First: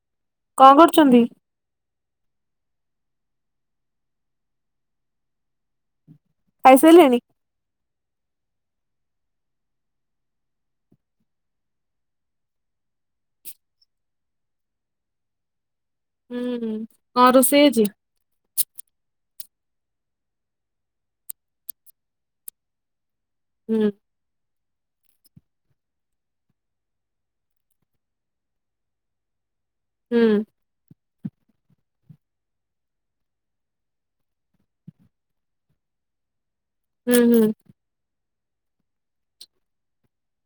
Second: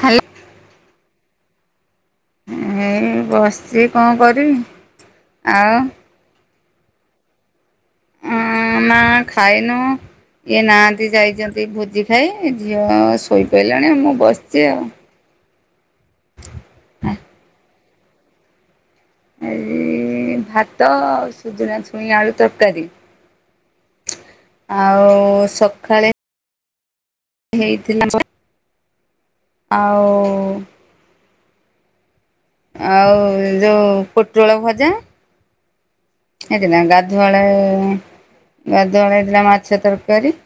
ହ୍ୟାଲ କଁ କରୁଚନ୍ତି? ଉଁ ବସିଛି କଣ କରିମୀ, ଆଉ ଖାଇ ସାଇଲେଣି? ଉଁ ନା ଖାଇନୁ। ଇଏ ନାହାନ୍ତି ଯାଇଛନ୍ତି ଭୋଜି ଖାଇ ଝିଅ ଶୋଇପଇଲାଣି ମୁଁ ବସିଛି ଆଉ। ଉଁ ହୁଁ କଣ ରୋଷେଇ ଆଜି? ଏଇ ଭାତ ଆଉ ସୁଜୁନା ଛୁଇଁ ଆଳୁ ତରକାରୀ। ହୁଁ। ଆଉ ସଖାଳେ ହେଇଥିଲା [unintelligible] ଆଉ ହୁଁ ଆଉ ଯୋଉ ପୁଟଳ ଭଜା। [unintelligible] ହୁଁ ଗାଧୁଆଳେ ହୁଁ ଗାଧୁଆଳେ ହେଇଥିଲା ମାଛ ତରକାରୀ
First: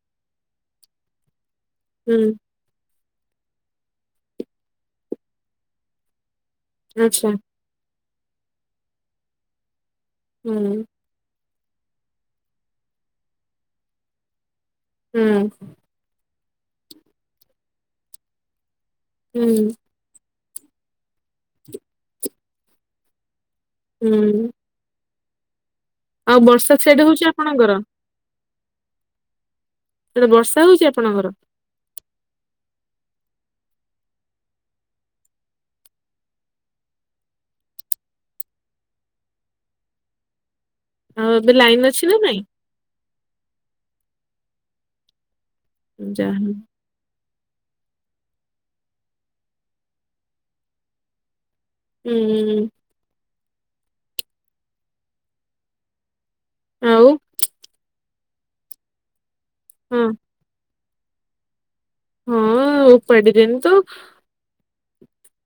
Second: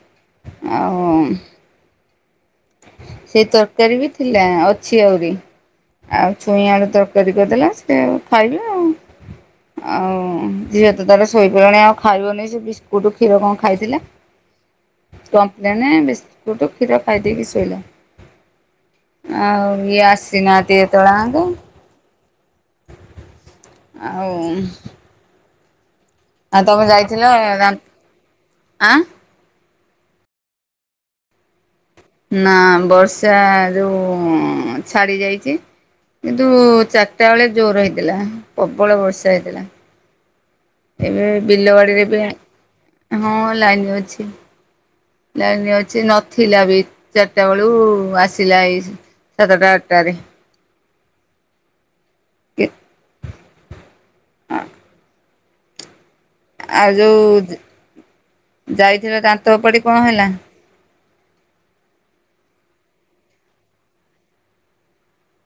ଆଉ ହୁଁ। ସେଇ ତରକାରୀ ବି ଥିଲା ଅଛି ଆହୁରି। ଆଉ ଛୁଇଁ ଆଳୁ ଆଚ୍ଛା ତରକାରୀ କରିଦେଲା ସେ ଖାଇଲେ ଆଉ, ଆଉ ହୁଁ ଝିଅ ତାର ଶୋଇପଇଲାଣି ଆଉ ଖାଇବନି ସେ ବିସ୍କୁଟ କ୍ଷୀର କଁ ଖାଇଥିଲା। ହୁଁ କପ୍ଲେନ, ବିସ୍କୁଟୁ, କ୍ଷୀର ଖାଇ ଦେଇକି ଶୋଇଲା। ହୁଁ ଆଉ ଇଏ ଆସିନାହାନ୍ତି ଏତ ଳ ଆଙ୍କ [inaudible] ଆଉ ହୁଁ। ଆଉ ଆ ବର୍ଷା ତମେ ସିଆଡେ ହଉଛି ଯାଇଥିଲ ଆପଣଙ୍କର? [unintelligible] ଆଁ। ସାଡେ ବର୍ଷା ହଉଛି ଆପଣଙ୍କର? ନା ବର୍ଷା ଯୋଉ ଛାଡି ଯାଇଚି। କିନ୍ତୁ ଚାଟା ବେଳେ ଜୋର୍ ହେଇଥିଲା ପ୍ରବଳ ବର୍ଷା ହେଇଥିଲା। ଏବେ ଆଉ ଲାଇନ ବିଲବାଡିରେ ଅଛି ନା ବି ନାଇଁ? ହଁ ଲାଇନ ଅଛି ଲାଇନ ଅଛି ଯାହା ହଉ ନଥିଲା ବି। ଚାଟା ବେଳୁ ଆସିଲା ଏଇ ସାତଟା ଆଟଟାରେ। ଉଁ। ଆଉ ଯୋଉ ଯ ଯାଇଥିଲ ଦାନ୍ତ ଓପାଡି କଣ ହଁ ହେଲା? ହଁ ଆଉ ଉପାଡିଲେନି ତ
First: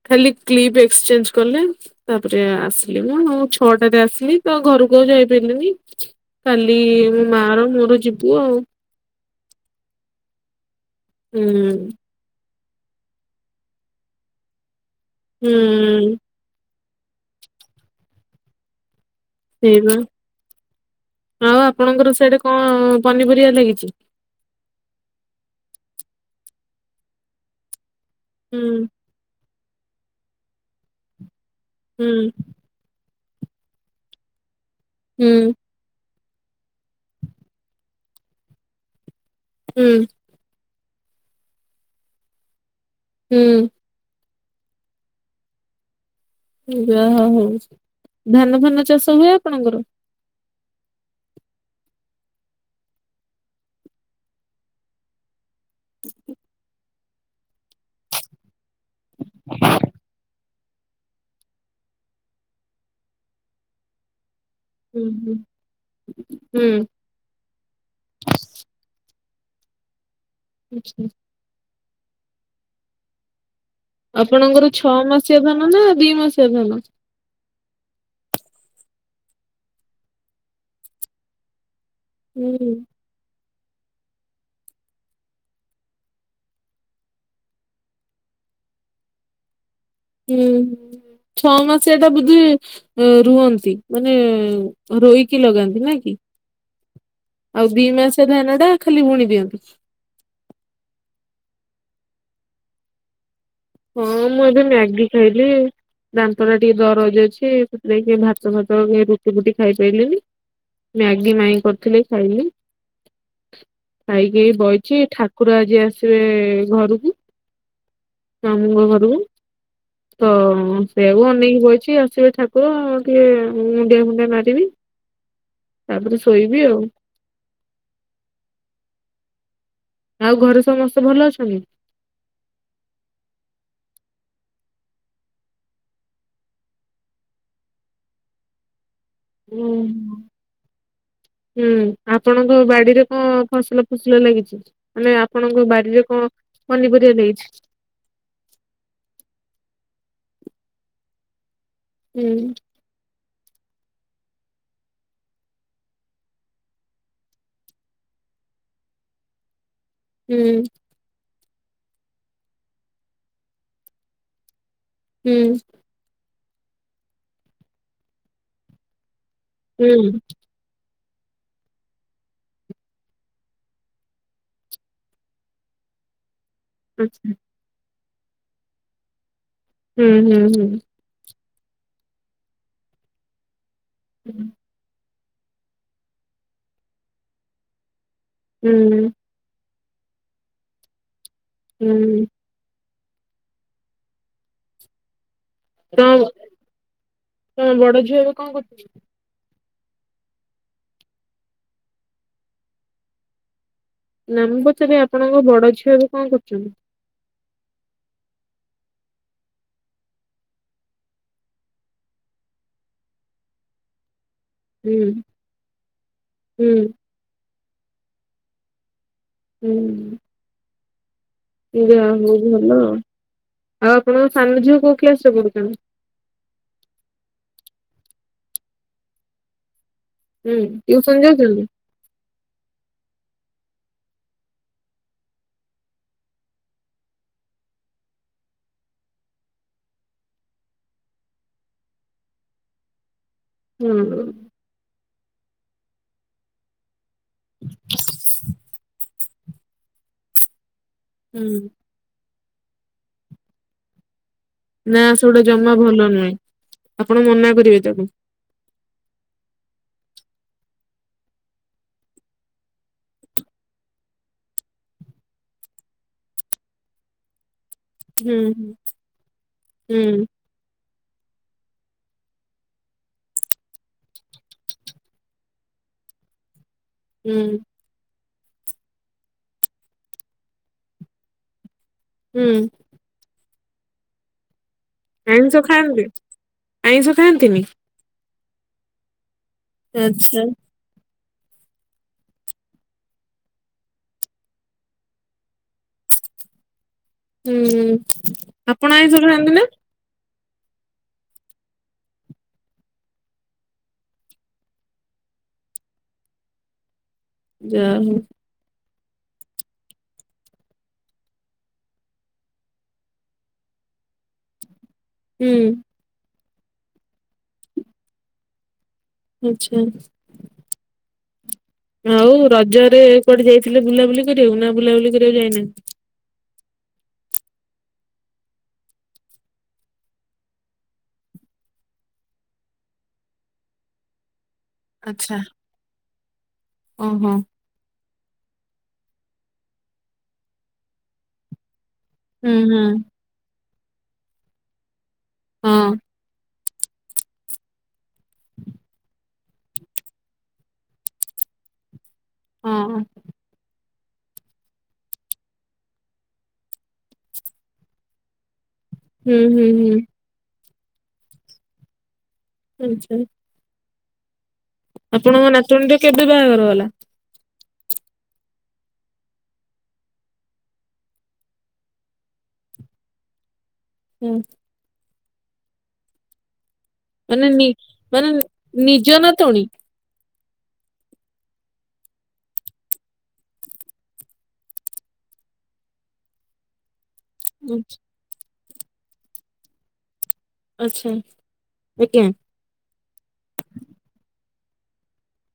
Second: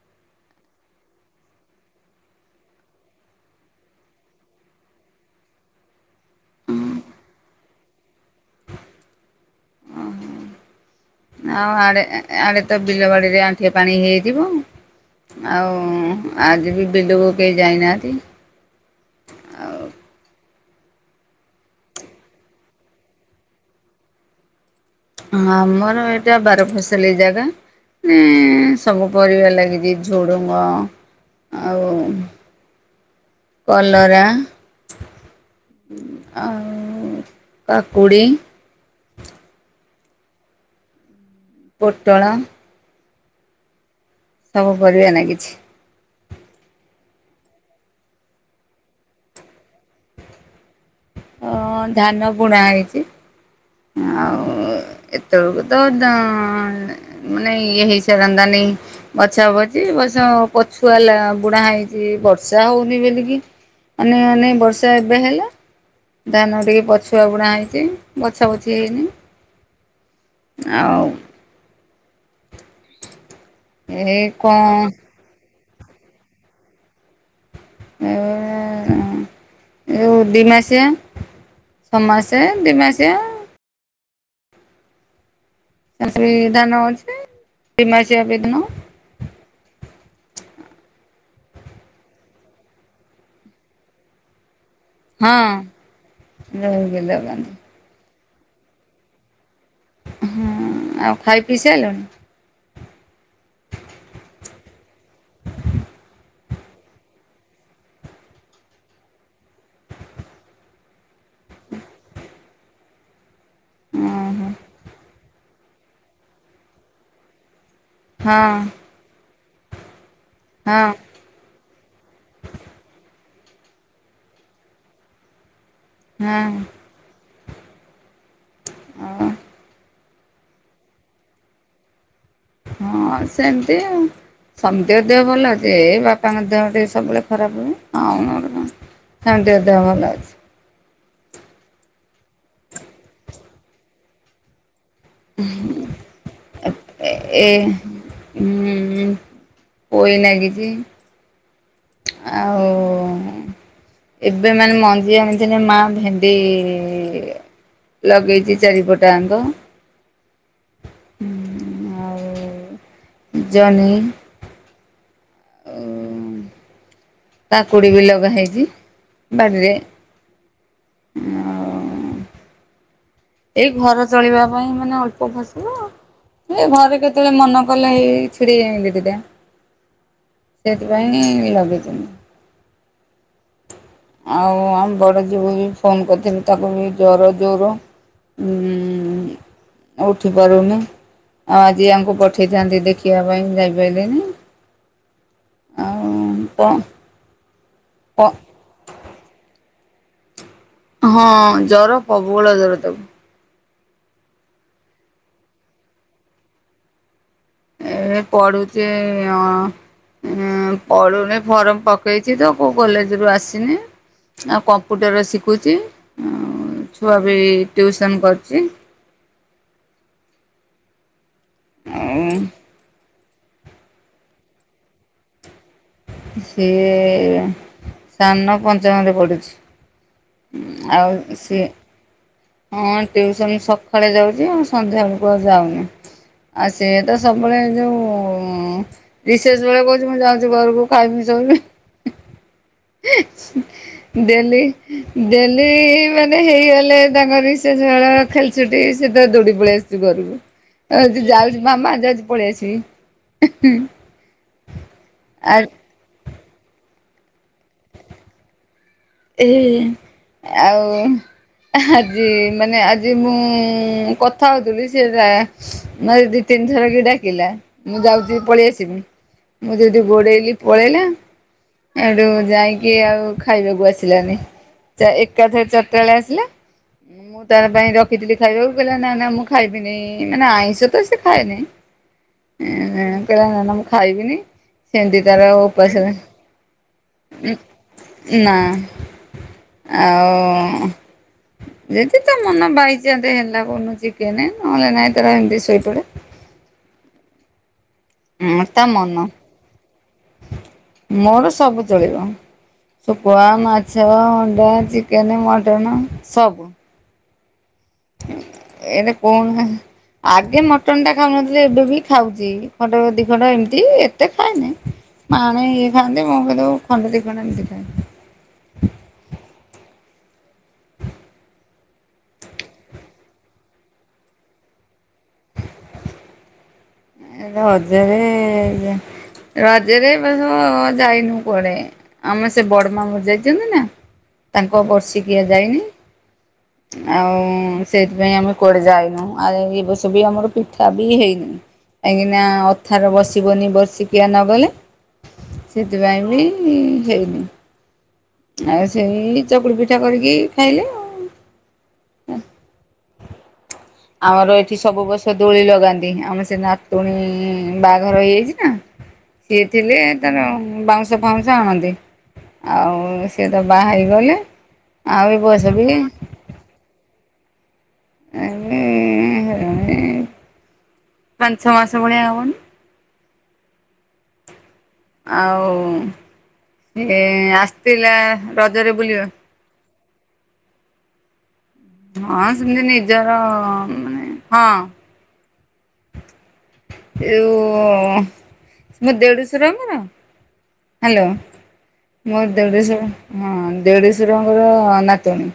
ଖାଲି କ୍ଲିପ ଏକ୍ସଚେଞ୍ଜ କଲେ। ତାପରେ ଆସିଲି ମୁଁ ଆଉ। ଛଅଟାରେ ଆସିଲି ତ ଘରକୁ ଆଉ ଯାଇ ପାରିଲିନି। କାଲି ମା ର ମୋର ଯିବୁ ଆଉ। ହୁଁ ଆଉ ଆଡେ ଏ ଏ ଆଡେ ତ ବିଲ ବାଡିରେ ଆଣ୍ଠିଏ ପାଣି ହେଇଥିବ। ହୁଁ ଆଉ ଉଁ ଆଜି ବି ବିଲୁକୁ କେହି ଯାଇନାହାନ୍ତି। ଆଉ ସେଇ ବା ଆଉ ଆପଣଙ୍କର ସିଆଡେ କଣ ପନିପରିବା ଲାଗିଛି? ହଁ ଆମର ଏଇଟା ବାର ଫସଲି ଜାଗା। ଉଁ ହୁଁ ସବୁ ପରିବା ଲାଗିଛି ଝୁଡ଼ୁଙ୍ଗ ଆଉ ହୁଁ କଲରା ହୁଁ। ଆଉ କାକୁଡ଼ି ହୁଁ। ପୋଟଳ ହୁଁ। ସବୁ ପରିବା ଲାଗିଛି। ଯାହ ହଉ। ଧାନ ଫାନ ଚାଷ ହୁଏ ଆପଣଙ୍କର? ଅ ଧାନ ବୁଣା ହେଇଛି। ଆଉ ଏତେବେଳକୁ ତ ମାନେ ଇଏ ହେଇ ସାରନ୍ତାଣି ବଛା-ବଛି ଏ ବର୍ଷ ପଛୁଆ ଲା ବୁଣା ହେଇଛି, ବର୍ଷା ହଉନି ବୋଲିକି। ଅନେଇ ଅନେଇ ବର୍ଷା ହୁଁ ଏବେ ହୁଁ ହେଲା। ଧାନ ହୁଁ ଟିକେ ପଛ ଛୁଆ ବୁଣା ହେଇଛି, ବଛା ବଛି ହେଇନି। ଆଚ୍ଛା। ଆଉ ଏ ଆପଣଙ୍କର କଣ ଛଅ ମାସିଆ ଧାନ ନା ଦି ମାସିଆ ଧାନ? ଏ ଏ ଦି ମାସିଆ। ଛଅ ମାସ, ହୁଁ ଦି ମାସିଆ ବି ଧାନ ଅଛି ଦି ମାସିକ ବି ଧାନ। ହୁଁ, ଛଅ ମାସିଆ ଟା ବୋଧେ ରୁଆନ୍ତି। ମାନେ ରୋଇକି ହଁ ଲଗାନ୍ତି ନା କି? ରହିବେ ଦୋକାନରେ ଆଉ ଦି ମାସିଆ ଧାନ ଟା ଖାଲି ବୁଣି ଦିଅନ୍ତି। ହୁଁ, ଆଉ ଖାଇ ପିଇ ସାରିଲଣି? ହଁ ମୁଁ ଏବେ ମ୍ୟାଗି ଖାଇଲି। ଦାନ୍ତ ଟା ଟିକେ ଦରଜ ଅଛି ସେଥିପାଇଁ କି ଭାତ ଫାତ, ରୁଟି ବୁଟି ଖାଇ ପାରିଲନି। ମ୍ୟାଗି ମାଇଁ କରିଥିଲେ ଖାଇଲି। ଖାଇକି ଓହୋ ହେଇ ବଇଛି। ଠାକୁର ଆଜି ଆସିବେ ଘରକୁ। ହଁ ମାମୁଁଙ୍କ ଘରକୁ। ତ ହଁ ସେଆକୁ ଅନେଇକି ବଇଛି, ଆସିବ ଠାକୁର ଆ ଟିକେ ମୁଣ୍ଡିଆ ଫୁଣ୍ଡିଆ ମାରିବି ତାପରେ ଶୋଇବି ଆଉ। ହଁ ଆଉ ଘରେ ସମସ୍ତେ ଭଲ ଅଛନ୍ତି? ହଁ ସେମିତି ଆଉ। ସମିତିଙ୍କ ଦେହ ଭଲ ଅଛି ଏଇ ବାପାଙ୍କ ଦେହ ଟିକେ ସବୁବେଳେ ଖରାପ ହୁଏ ଆଉ ନହେଲେ କଣ। ସମସ୍ତିଙ୍କ ହୁଁ ଦେହ ଭଲ ହଁ। ଅଛି ହୁଁ, ଆପଣଙ୍କ ବାଡ଼ିରେ କଣ ଫସଲ ଫୁସଲା ଲାଗିଛି? ମାନେ ଆପଣଙ୍କ ବାଡିରେ କଣ ପନିପରିବା ଲାଗିଛି? ହଁ ପୋଇ ଲାଗିଛି। ହୁଁ ଆଉ ଏବେ ମାନେ ମଞ୍ଜି ଆଣିଛନ୍ତି ମା ଭେଣ୍ଡି ଲଗେଇଚି ଚାରିପଟ ଆଙ୍କ। ହୁଁ। [unintelligible] ଜହ୍ନି ହୁଁ। କାକୁଡ଼ି ବି ଲଗା ହେଇଚି ବାଡ଼ିରେ। ହୁଁ ଆଉ ଏଇ ଘର ଚଳିବା ପାଇଁ ମାନେ ଅଳ୍ପ ଫସଲ। ଏ ଘରେ ଆଚ୍ଛା କେତେବେଳେ ମନ କଲେ ହେଇ ଛିଡେଇ ଆଇଁଲେ ଦିଟା। ହୁଁ ହୁଁ ହୁଁ। ପାଇଁ ଲଗେଇଛନ୍ତି। ଆଉ ଆମ ବଡ ଜ୍ୟୋଇଁ ଫୋନ୍ କରିଥିଲି ତାକୁ ବି ଜ୍ୱର ଜୋର। ହୁଁ। ଆଉ ଉଠି ପାରୁନି। ଆଉ ଆଜି ଆଙ୍କୁ ହୁଁ ପଠେଇଥାନ୍ତି ଦେଖିବା ପାଇଁ ଯାଇପାଇଲେନି। [unintelligible] କଣ ତମ ବଡ କ ଝିଅ ଏବେ କଣ କରୁଚି? ହଁ ଜର ପ୍ରବଳ ଜର ତାକୁ। ନା ମୁଁ ପଚାରିଲି ଆପଣଙ୍କ ବଡ ଝିଅ ଏବେ କଣ କରୁଚନ୍ତି? ଏ ପଢୁଚି ଅଁ ପଢ଼ୁନି ଫର୍ମ ପକେଇଚି ତ କୋଉ କଲେଜରୁ ଆସିନି। ଆଉ ହୁଁ କମ୍ପ୍ୟୁଟର ଶିକୁଚି। ହୁଁ ଛୁଆ ବି ଟିଉସନ୍ କରୁଚି। ହୁଁ। ଯାହା ଆଉ ହଉ ଭଲ। ଆଉ ଆପଣଙ୍କ ସାନ ଝିଅ କୋଉ କ୍ଲାସ୍ ରେ ପଢ଼ୁଛନ୍ତି? ସେ ସାନ ପଞ୍ଚମରେ ପଢ଼ୁଚି। ହୁଁ ଆଉ ଟିଉସନ ସେ ଯାଉଛନ୍ତି? ହଁ ଟିଉସନ ସକାଳେ ଯାଉଚି ଆଉ ସନ୍ଧ୍ୟା ବେଳକୁ ଆଉ ଯାଉନି। ଆ ସେ ତ ସବୁବେଳେ ଯୋଉ ରିସେସ ବେଳେ କହୁଚି ମୁଁ ଯାଉଚି ଘରକୁ ଖାଇ ପିଇକି ଶୋଇବି। ହଁ ଡେଲି ଡେଲି ମାନେ ହେଇଗଲେ ତାଙ୍କ ରିସେସ ବେଳେ ଖେଳଛୁଟି ସିଧା ଦୌଡିକି ପଳେଇ ଆସୁଚି ଘରକୁ। କହୁଚି ଯାଉଚି ହୁଁ ମାମା ଯାଉଚି ପଳେଇ ଆସିବି। ନା ସେଗୁଡା ଆ ଜମା ଭଲ ନୁହେଁ। ଆପଣ ମନା କରିବେ ତାକୁ। ଏହେ ଆଉ ଆଜି ମାନେ ଆଜି ମୁଁ କଥା ହଉଥିଲି ସେ ତା ମତେ ଦି ତିନି ଥର କି ଡାକିଲା। ମୁଁ ହୁଁ ଯାଉଚି ପଳେଇ ଆସିବି। ମୁଁ ଯେମତି ହୁଁ ଗୋଡେଇଲି ପଳେଇଲା। ହେଠୁ ଯାଇକି ଆଉ ଖାଇବାକୁ ଆସ ଆସିଲାନି। ଏକାଥରେ ଚାରଟା ବେଳେ ଆସିଲା। ହୁଁ ମୁଁ ତା ପାଇଁ ର ଖିଥିଲି ଖାଇବାକୁ କିହିଲା ନାଇଁ ନାଇଁ ମୁଁ ଖାଇବିନି। ମାନେ ଆଇଁଷ ତ ସେ ଖାଏନି। ହୁଁ କହିଲା ମାମା ମୁଁ ଖାଇବିନି। ସେନ୍ତି ତାର ଆଇଁଷ ଖାଆନ୍ତି? ଉପାସ ଆଇଁଷ ଖାଆନ୍ତିନି? ନା ଆଚ୍ଛା ଆଉ ଯଦି ତା ମନ ବାଇଚାନ୍ସ ହେଲା କୋଉଦିନ ଚିକେନେ ନହେଲେ ନାଇଁ ତାର ହେମିତି ଶୋଇପଡେ। ହୁଁ। ହଁ ତା ଆପଣ ମନ ଆଇଁଷ ଖାଆନ୍ତି ନା? ମୋର ସବୁ ଚଳିବ। ଶୁଖୁଆ ମାଛ ଅଣ୍ଡା ଚିକେନେ ମଟନ୍ ସବୁ। ଜ୍ୟାହିଁ। ଏଇଟା କଣ? ଆଗେ ମଟନ ଟା ଖାଉନଥିଲେ ଏବେ ବି ଖାଉଛି ଖଣ୍ଡ ଦି ଖଣ୍ଡ ଏମିତି ଏତେ ଖାଇନି। ମାଣେ ହୁଁ। ଇଏ ଖଆନ୍ତି ମୋ କିନ୍ତୁ ଖଣ୍ଡ ଦୀ ଖଣ୍ଡ ଏମିତି ଖଏ। କିଛି। ଆଉ ରଜରେ କୁଆଡେ ଯାଇଥିଲେ ବୁଲାବୁଲି କରିବାକୁ ନା ବୁଲାବୁଲି କରିବାକୁ ଯାଇନାଁ? ରଜରେ ରଜରେ ଏବର୍ଷ ଯାଇନେହୁଁ କୁଆଡେ। ଆମେ ସେ ବଡମା ମରି ଯାଇଚନ୍ତି ନା? ତାଙ୍କ ଆଚ୍ଛା ବର୍ଷିକିଆଯାଇନେହିଁ ଓହୋ। ଆଉ। ସେଇଥିପାଇଁ ଆମେ କୁଆଡ଼େ ଯାଉନେହୁଁ ଆଉ ଏ ବର୍ଷ ବି ଆମର ପିଠା ବି ହେଇନେହିଁ। କାହିଁକିନା ହୁଁ ହୁଁ ଏଥର ବସିବନି ବର୍ଷିକିଆ ନଗଲେ ହଁ ସେଥିପାଇଁ ବି ହେଇନି ଆଉ ସେଇ ଚକୁଳି ପିଠା କରିକି ଖାଇଲେ ଆଉ। ହୁଁ। ଆମର ଏଠି ସବୁ ବର୍ଷ ଦୋଳି ଲଗାନ୍ତି ଆମର ସେ ନାତୁଣୀ ବାହାଘର ହେଇଯାଇଛି ନା। ସିଏ ହୁଁ ହୁଁ ଥିଲେ ତାର ବାଉଁଶ ଫାଉଁଶ ଆଣନ୍ତେ। ଇଛା। ସିଏତ ବାହା ହେଇଗଲା। ଆପଣଙ୍କ ନାଚୁଣୀ ର କେବେ ବାହାଘର ଗଲା? ଆଜ୍ଞା ଏଇ କଣକି ପଞ୍ଚ ଛ ମାସ ଭଳିଆ ହବନି। ହିଁ। ଆଉ ଏଇ ମାନେ ନି ଆସିଥିଲା ମାନେ ରଜରେ ନିଜ ବୁଲିବାକୁ। ନାତୁଣୀ ହଁ ସେମିତି ନିଜର ମାନେ ହଁ। ଆଚ୍ଛା ଏଅ ମୋ ଦେଢଶୁର ଙ୍କର। ଆଚ୍ଛା, ହାଲୋ ଆଜ୍ଞା ମୁଁ। ଦେଢଶୁର ହଁ ଦେଢଶୁରଙ୍କର ନାାତୁଣୀ।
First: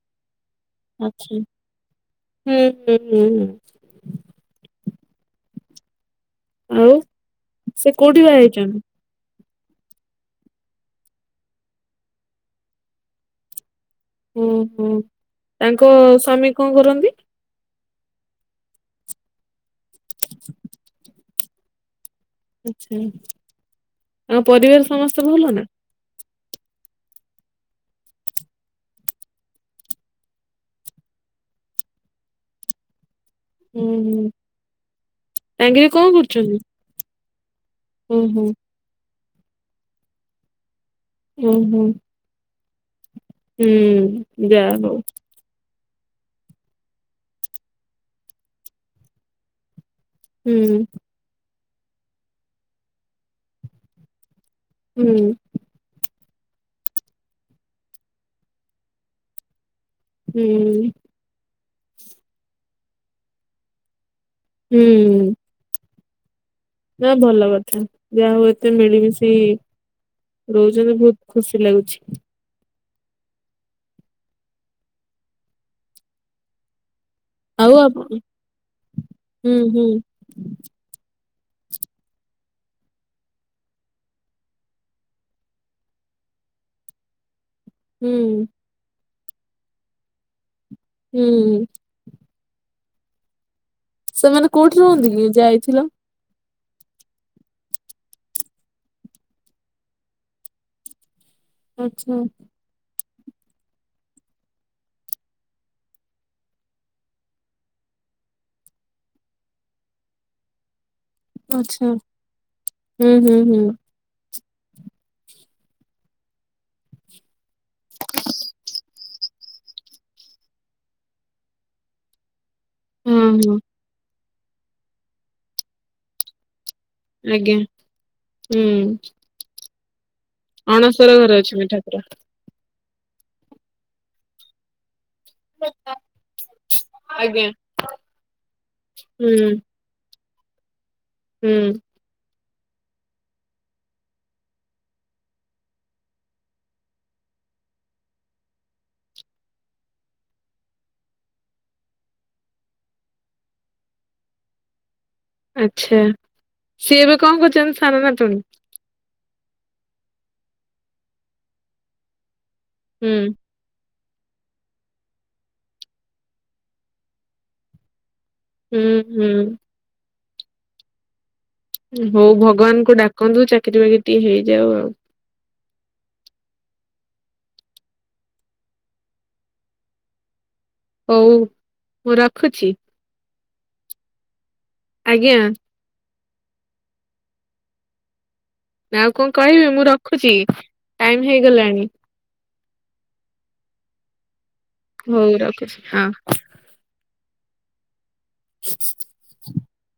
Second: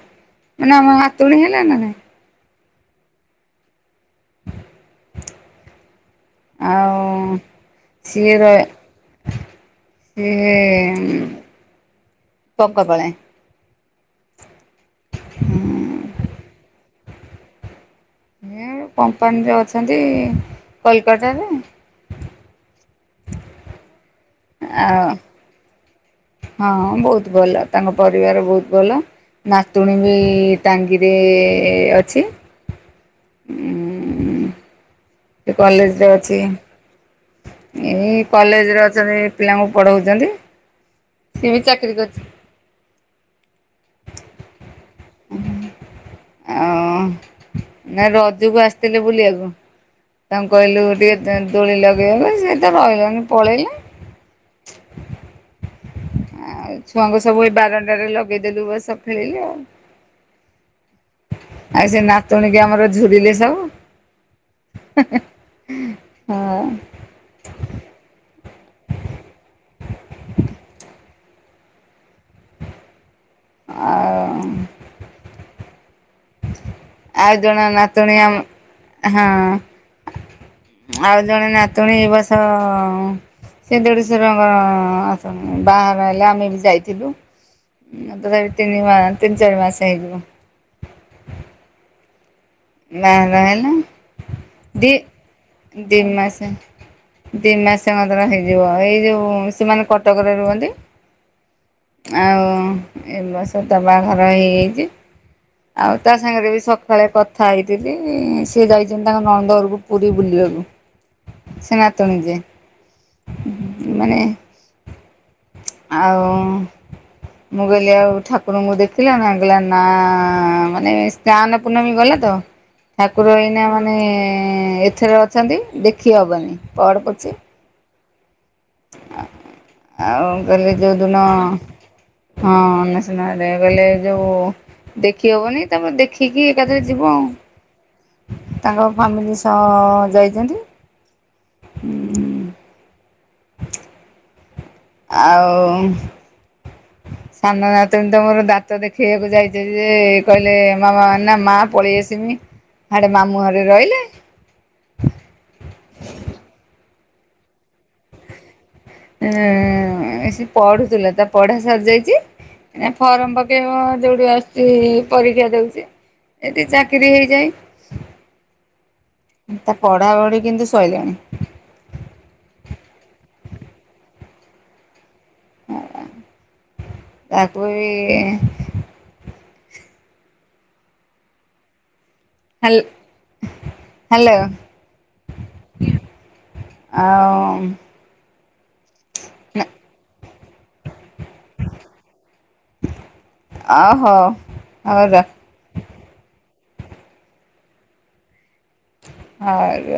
ଏଣୁ ଆମ ଆଚ୍ଛା। ନାତୁଣୀ ହେଲା ନା ନାହିଁ? ହୁଁ ହୁଁ ହୁଁ ହୁଁ। ଆଉ ସେ କୋଉଠି ବାହା ସିଓର। ହେଇଛନ୍ତି? ସିଏ ପଙ୍କ ପାଳେ। ହୁଁ ହୁଁ ତାଙ୍କ ସ୍ଵାମୀ କଣ କରନ୍ତି? ସେ କମ୍ପାନୀରେ ଅଛନ୍ତି କଲିକତାରେ। ଆଛା ଆଉ ପରିବାର ଆଉ ସମସ୍ତେ ଭଲ ନା? ହଁ ବହୁତ ଭଲ ତାଙ୍କ ପରିବାର ବହୁତ ଭଲ। ନାତୁଣୀ ବି ଟାଙ୍ଗିରେ ଅଛି। ହୁଁ ହୁଁ ଉ ସେ ତାଙ୍ଗିରି କଣ କଲେଜରେ ଅଛି। କରୁଛନ୍ତି? ଏଇ ଓହୋ କଲେଜେରେ ଅଛନ୍ତି ପିଲାଙ୍କୁ ପଢଉଚନ୍ତି। ଓ ହୋ ହୁଁ ଯା ହଉ। ଓ ନା ରଜକୁ ଆସିଥିଲି ବୁଲିବାକୁ। ତାଙ୍କୁ କହିଲୁ ହୁଁ ଗୋଟିଏ ଦୋଳି ଲଗେଇବାକୁ ସେ ତ ରହିଲାନେହିଁ ପଳେଇଲା। ହୁଁ। ଆଉ ଛୁଆଙ୍କୁ ସବୁ ଏଇ ବାରଣ୍ଡାରେ ଲଗେଇଦେଲୁ ବସ ଖେଳିଲେ ଆଉ। ହୁଁ। ଆଉ ସେ ନାତୁଣୀ କି ଆମର ଝୁୁରିଲେ ସବୁ। ହୁଁ। ହଁ। ନା ଭଲ କଥା, ଯାହା ହଉ ଏତେ ମିଳିମିଶି ରହୁଛନ୍ତି ବହୁତ ଖୁସି ଲାଗୁଛି। ଆଉ ଆଉ ଜଣେ ନାତୁଣି ଆମ, ହଁ ହୁଁ [inaudible] ଆଉ ଜଣେ ନାତୁଣୀ ଏୟୀ ବର୍ଷ ସେ ଦେଢଶୁରଙ୍କର ବାହାଘର ହେଲା, ଆମେ ବି ଯାଇଥିଲୁ। ହଁ ମତେ ବି ହୁଁ ଏୟୀ ତିନି ମାସ ତିନି ଚାରି ମାସ ହେଇଯିବ। ହୁଁ। [unintelligible] ସେମାନେ କୋଉଠି ଦି ରୁହନ୍ତି କି ଯାଇଥିଲ? ଦି ମାସ ଦି ମାସ ମାସର ହେଇଯିବ, ଏଇ ଯୋଉ ସେମାନେ କଟକରେ ରୁହନ୍ତି ଆଚ୍ଛା ଆଉ। ଏ ବସ ତ ବାହାଘର ହେଇଯାଇଛି ଆଉ ତା ସାଙ୍ଗରେ ବି ସକାଳେ ଥାଇଥିଲେ ସି ଯାଇଛନ୍ତି ତାଙ୍କ ନଣନ୍ଦ ଘରକୁ ପୁରୀ ବୁଲିବାକୁ। ଆଚ୍ଛା ସନାତନ ଯେ ହୁଁ ହୁଁ ହୁଁ ମାନେ ଆଉ। ମୁଁ କହିଲି ଆଉ ଠାକୁରଙ୍କୁ ଦେଖିଲାଣି, କହିଲା ନା ମାନେ ଗାନ ପୂର୍ଣ୍ଣମୀ ଗଲେ ତ ହଁ ଠାକୁର ହଁ ଏଇନା ମାନେ, ଏଥରେ ଅଛନ୍ତି, ଦେଖି ହେବନି ପଢ଼ ପଛେ ଆଜ୍ଞା ହୁଁ। ଆଉ ଗଲେ ଅଣସର ଯେଉଁଦିନ, ଘରେ ଅଛନ୍ତି ଠାକୁର ହଁ ଅନସନାରେ ଗଲେ ଯେଉଁ ଦେଖି ହବନି, ତାପରେ ଦେଖିକି ଏକାଥରେ ଯିବ ଆଉ। ଆଜ୍ଞା ତାଙ୍କ ହୁଁ ଫାମିଲି ସହ ଯାଇଛନ୍ତି? ହୁଁ। ଆଉ [inaudible] ସାନ ନାତୁଣୀ ତ ମୋର, ଦାନ୍ତ ଦେଖେଇକୁ ଯାଇଛ ଯେ, କହିଲେ ନା ମା ପଳେଇ ଆସିମି ହାଡ଼େ ମାମୁଁ ଘରେ ରହିଲେ ଆଚ୍ଛା ସିଏ ଏବେ କଣ କରୁଛନ୍ତି, ସାନ ନାତୁଣୀ? ଉ ସେ ପଢୁଥିଲା ତା ପଢା ସରିଯାଇଛି, ଆ ହୁଁ ଫର୍ମ ପା ଯୋଉଠି ଆସୁଛି ପରୀକ୍ଷା ଦଉଛି। ଏଠି ଚାକିରିୀ ହେଇଯାଏ ହୁଁ ହୁଁ। ତା ପଢ଼ାପଢ଼ି କିନ୍ତୁ ଶୋଇିଲାଣି। ହଉ ଭଗବାନ କୁ ଡାକନ୍ତୁ, ଚାକିରି ବାକିରି ଟିକେ ହେଇଯାଉ ଆଉ। ତାକୁ ୟେ ହଉ ହଉ ରଖ ହଲ ହ୍ୟାଲୋ ଆଜ୍ଞା। ଆଉ ନା ଆଉ କଣ କହିବି, ମୁଁ ରଖୁଛି ଟାଇମ ହେଇଗଲାଣି। ଓ ହଉ। ହଉ ରଖୁଛି ହଁ। ହ। ହଁ।